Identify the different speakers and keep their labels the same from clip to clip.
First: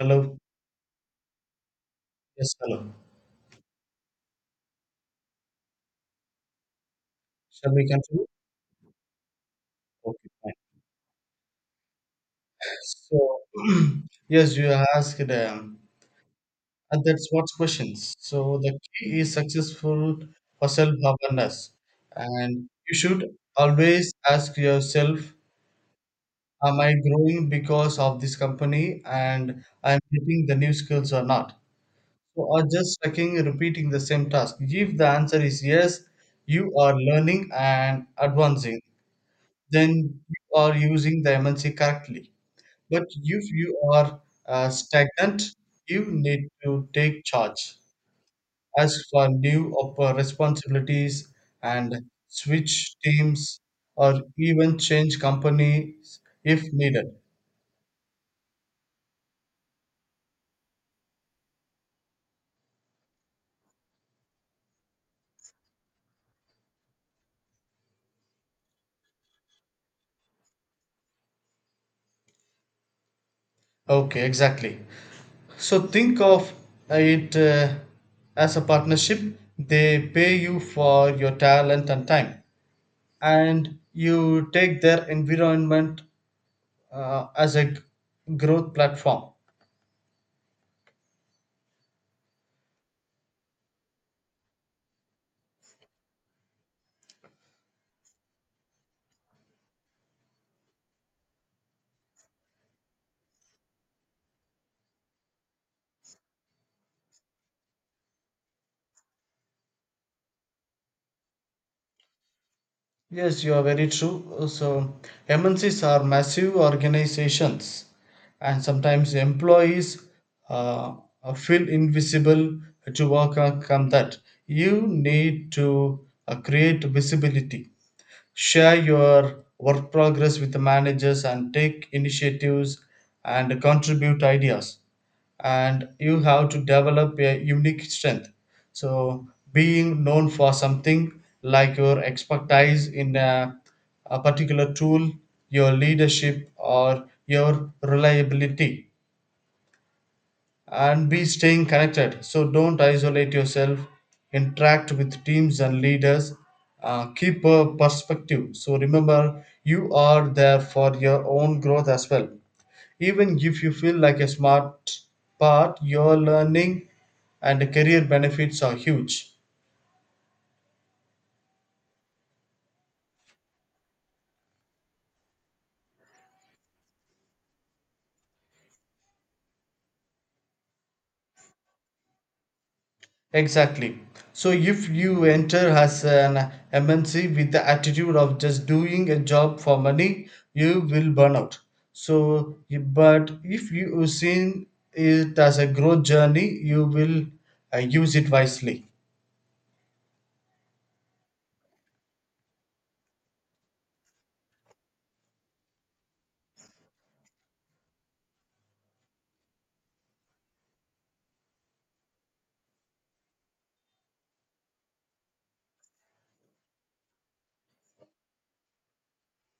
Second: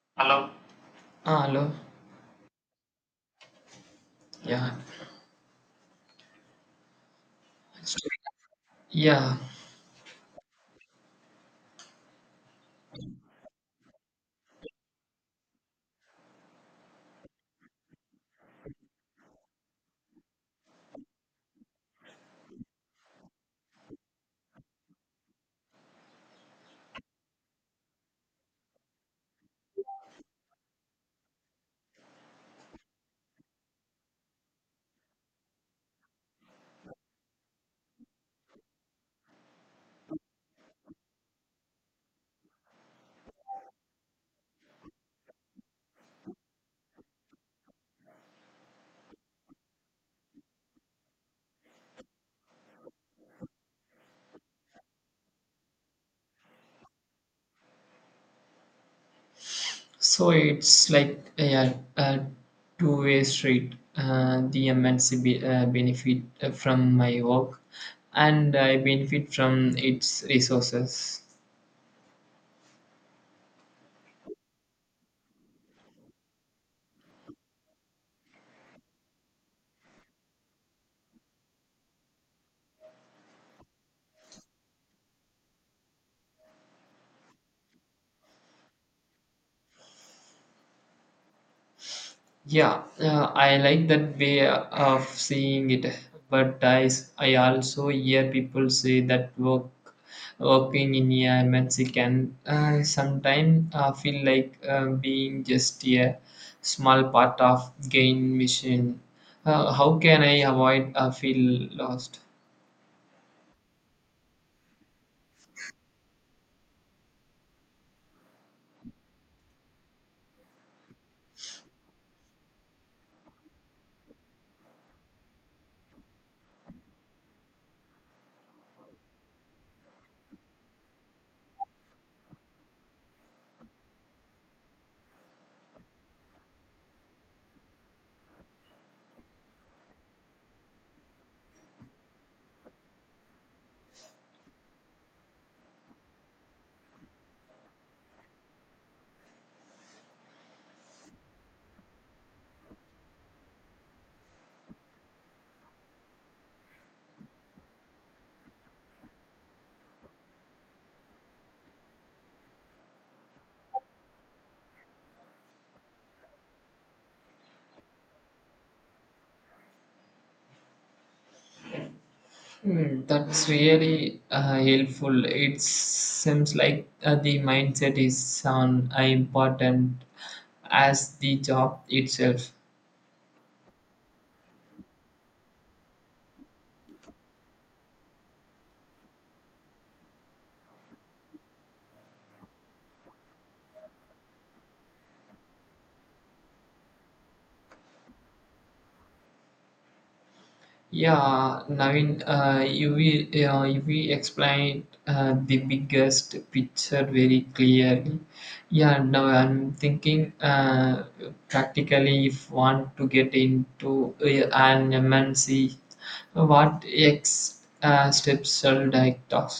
Speaker 1: Hello.
Speaker 2: Hello. Ah, hello.
Speaker 1: Yes, hello.
Speaker 2: Yeah.
Speaker 1: Shall we continue?
Speaker 2: Yeah.
Speaker 1: Okay, fine. So, yes, you asked, and that's what's questions. So, the key is successful for self awareness. And you should always ask yourself, am I growing because of this company and I'm getting the new skills or not? So, or just checking, repeating the same task. If the answer is yes, you are learning and advancing, then you are using the MNC correctly. But if you are stagnant, you need to take charge. As for new responsibilities and switch teams or even change companies if needed.
Speaker 2: So it's like a two-way street. The MNC benefit from my work, and I benefit from its resources.
Speaker 1: Okay, exactly. So think of it as a partnership. They pay you for your talent and time, and you take their environment as a growth platform.
Speaker 2: Yeah, I like that way of seeing it. But I also hear people say that working in a Mexican sometimes feel like being just a small part of gain mission. How can I avoid feel lost?
Speaker 1: Yes, you are very true. So, MNCs are massive organizations, and sometimes employees uh, feel invisible to overcome that. You need to create visibility, share your work progress with the managers and take initiatives and contribute ideas, and you have to develop a unique strength, so being known for something like your expertise in a particular tool, your leadership or your reliability, and be staying connected. So don't isolate yourself. Interact with teams and leaders. Keep a perspective. So remember, you are there for your own growth as well. Even if you feel like a smart part, your learning and career benefits are huge.
Speaker 2: Hmm, that's really helpful. It seems like the mindset is on important as the job itself.
Speaker 1: Exactly. So if you enter as an MNC with the attitude of just doing a job for money, you will burn out. So, but if you seen it as a growth journey, you will use it wisely.
Speaker 2: Yeah, Naveen, you will explain the biggest picture very clearly. Yeah, now I'm thinking practically if want to get into an MNC, what ex steps should I talk?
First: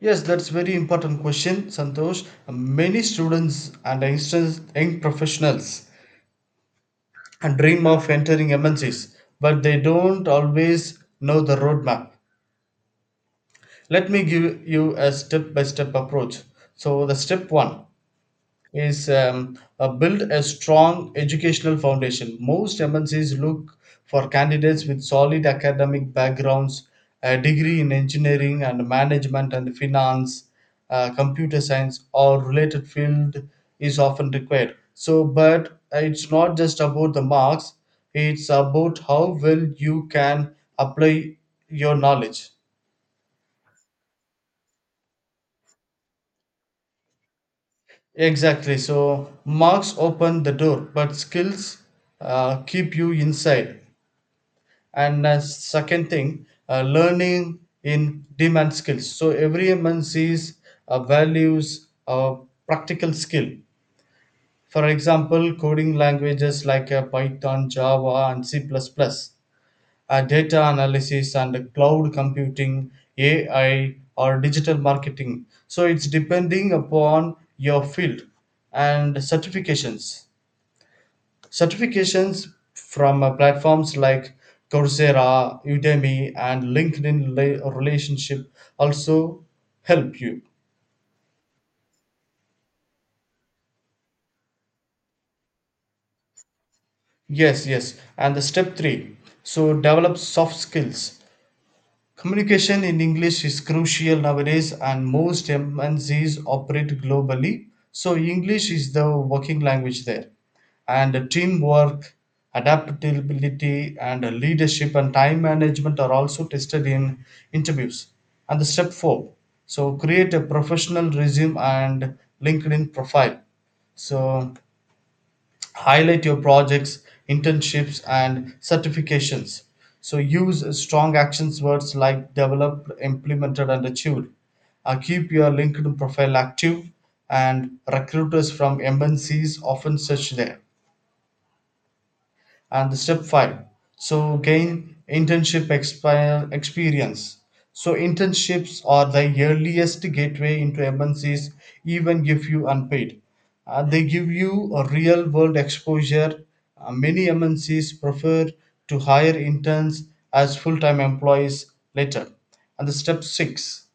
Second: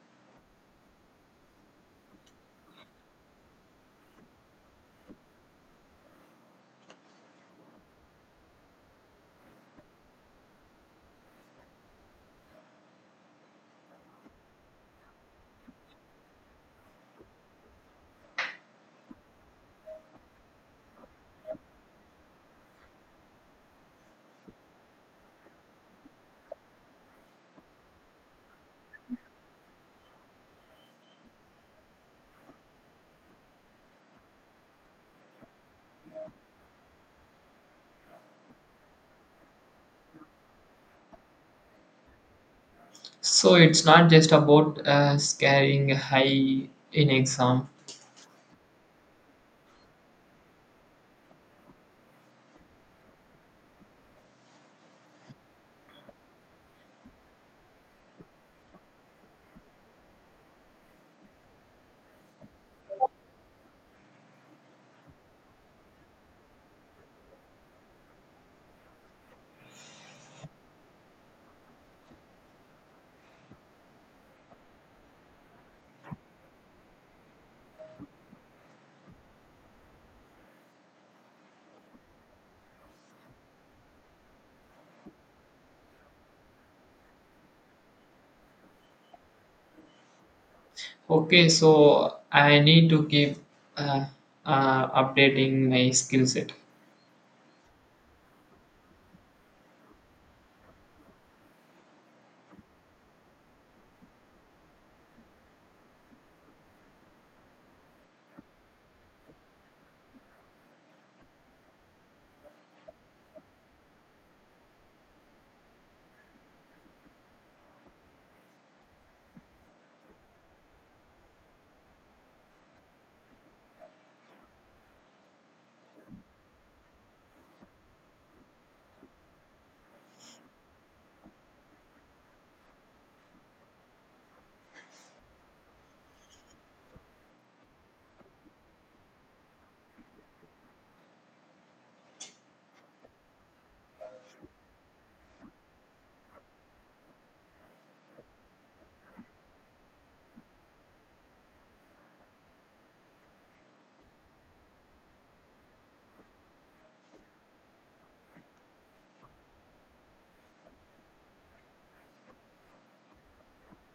Speaker 1: Yes, that's very important question, Santosh. Many students and instance young professionals and dream of entering MNCs, but they don't always know the roadmap. Let me give you a step by step approach. So the step one is build a strong educational foundation. Most mncs look for candidates with solid academic backgrounds. A degree in engineering and management and finance, computer science or related field is often required, so but it's not just about the marks, it's about how well you can apply your knowledge.
Speaker 2: So it's not just about scaring high in exam.
Speaker 1: Exactly. So marks open the door, but skills keep you inside. And second thing, learning in demand skills. So every man sees values practical skill. For example, coding languages like Python, Java, and C++. Plus plus data analysis and cloud computing, AI, or digital marketing. So it's depending upon your field and certifications. Certifications from platforms like Coursera, Udemy, and LinkedIn relationship also help you.
Speaker 2: Okay, so I need to keep uh, updating my skill set.
Speaker 1: Yes, yes. And the step three, so develop soft skills. Communication in English is crucial nowadays, and most MNCs operate globally. So, English is the working language there. And teamwork, adaptability, and leadership and time management are also tested in interviews. And the step four, so, create a professional resume and LinkedIn profile. So, highlight your projects, internships and certifications, so use strong action words like developed, implemented and achieved. Keep your linkedin profile active, and recruiters from mncs often search there. And the step five, so gain internship experience. So internships are the earliest gateway into A&Cs, even if you unpaid. They give you a real world exposure. Many M N cs prefer to hire interns as full-time employees later. And the step six,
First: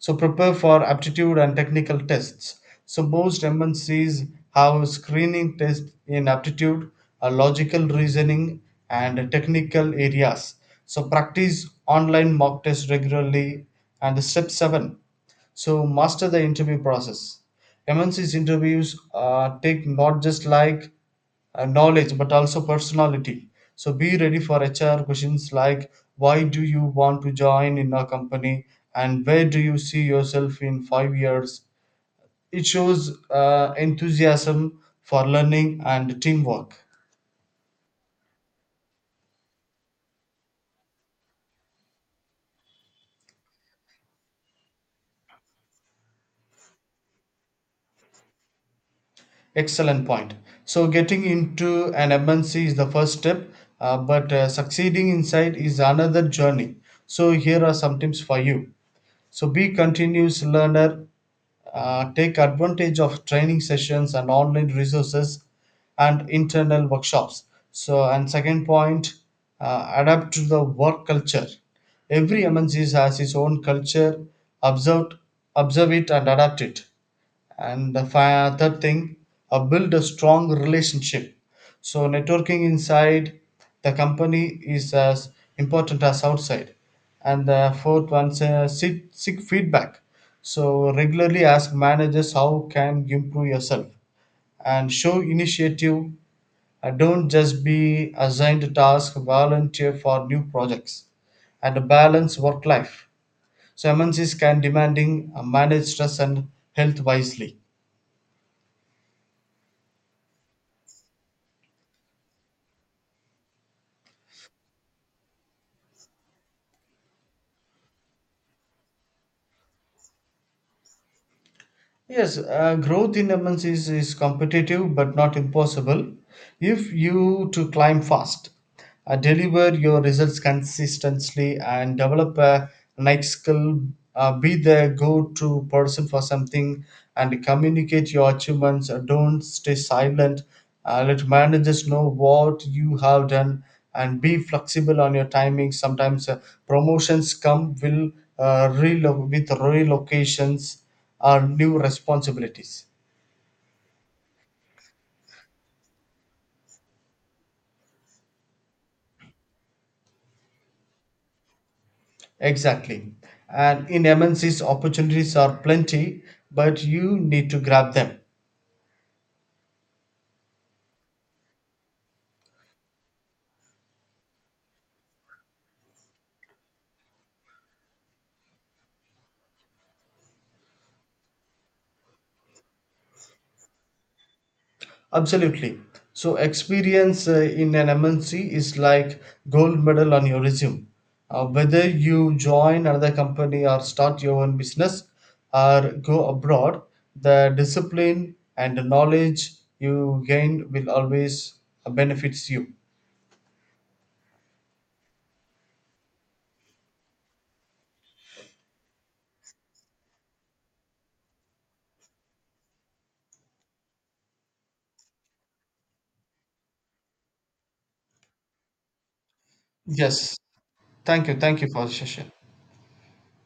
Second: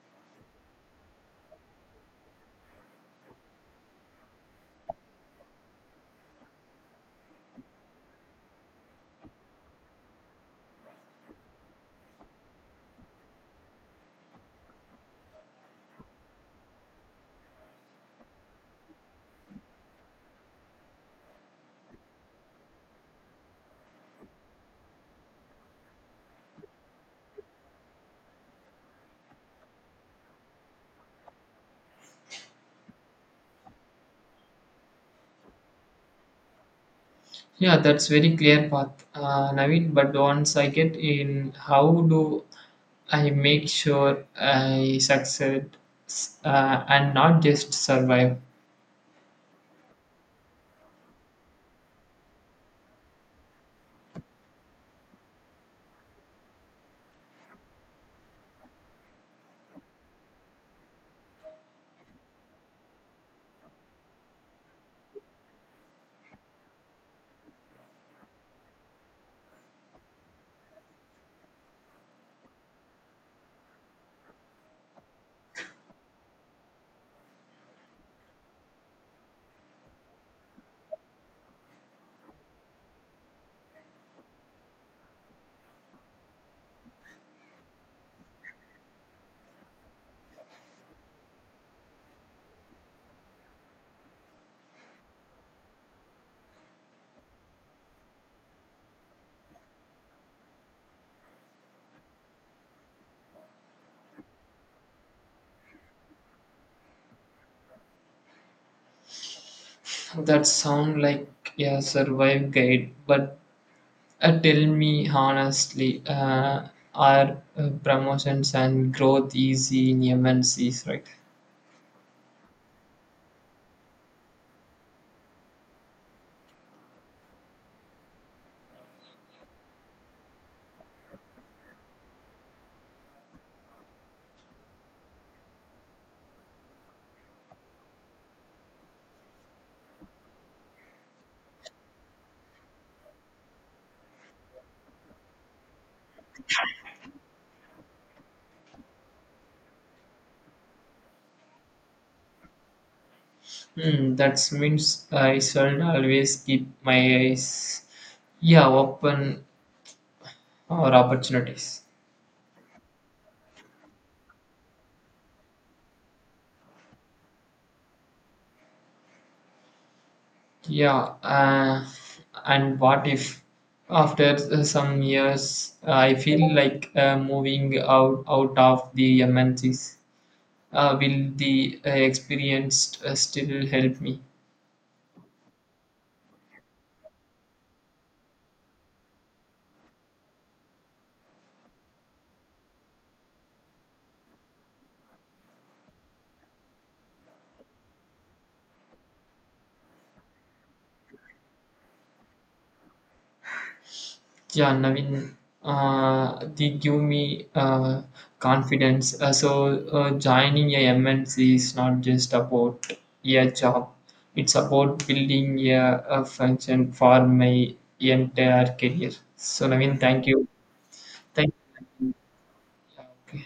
Speaker 1: so prepare for aptitude and technical tests. So most MNCs have screening tests in aptitude, logical reasoning, and technical areas. So practice online mock tests regularly. And step seven, so master the interview process. MNC's interviews take not just like knowledge but also personality. So be ready for HR questions like why do you want to join in our company and where do you see yourself in 5 years? It shows enthusiasm for learning and teamwork.
Speaker 2: Yeah, that's very clear path, Naveen. But once I get in, how do I make sure I succeed and not just survive?
Speaker 1: Excellent point. So getting into an MNC is the first step, but succeeding inside is another journey. So here are some tips for you. So be continuous learner. Take advantage of training sessions and online resources and internal workshops. So and second point, adapt to the work culture. Every MNC has its own culture. Observe, observe it and adapt it, and the third thing, build a strong relationship, so networking inside the company is as important as outside. And the fourth one, seek feedback, so regularly ask managers how can you improve yourself and show initiative. Don't just be assigned tasks, volunteer for new projects. And a balanced work life, so mnc's can demanding, manage stress and health wisely.
Speaker 2: That sound like a survive guide, but tell me honestly, are promotions and growth easy in MNCs, right?
Speaker 1: Yes, growth in MNCs is competitive but not impossible. If you to climb fast, deliver your results consistently, and develop a nice skill. Be the go-to person for something and communicate your achievements. Don't stay silent. Let managers know what you have done and be flexible on your timing. Sometimes promotions come will with relocations or new responsibilities.
Speaker 2: Hmm, that means I should always keep my eyes, yeah, open or opportunities.
Speaker 1: Exactly. And in MNCs, opportunities are plenty, but you need to grab them.
Speaker 2: Yeah, and what if after some years I feel like moving out of the MNCs? Will the experienced still help me?
Speaker 1: Absolutely. So, experience in an MNC is like gold medal on your resume. Whether you join another company or start your own business or go abroad, the discipline and the knowledge you gain will always benefits you.
Speaker 2: Yeah, Naveen, they give me confidence. So joining a MNC is not just about a job; it's about building a function for my entire career. So Naveen, thank
Speaker 1: Yes.
Speaker 2: you.
Speaker 1: Thank you.
Speaker 2: Thank
Speaker 1: Thank you
Speaker 2: you.
Speaker 1: for the
Speaker 2: Naveen.
Speaker 1: session.
Speaker 2: Yeah, okay.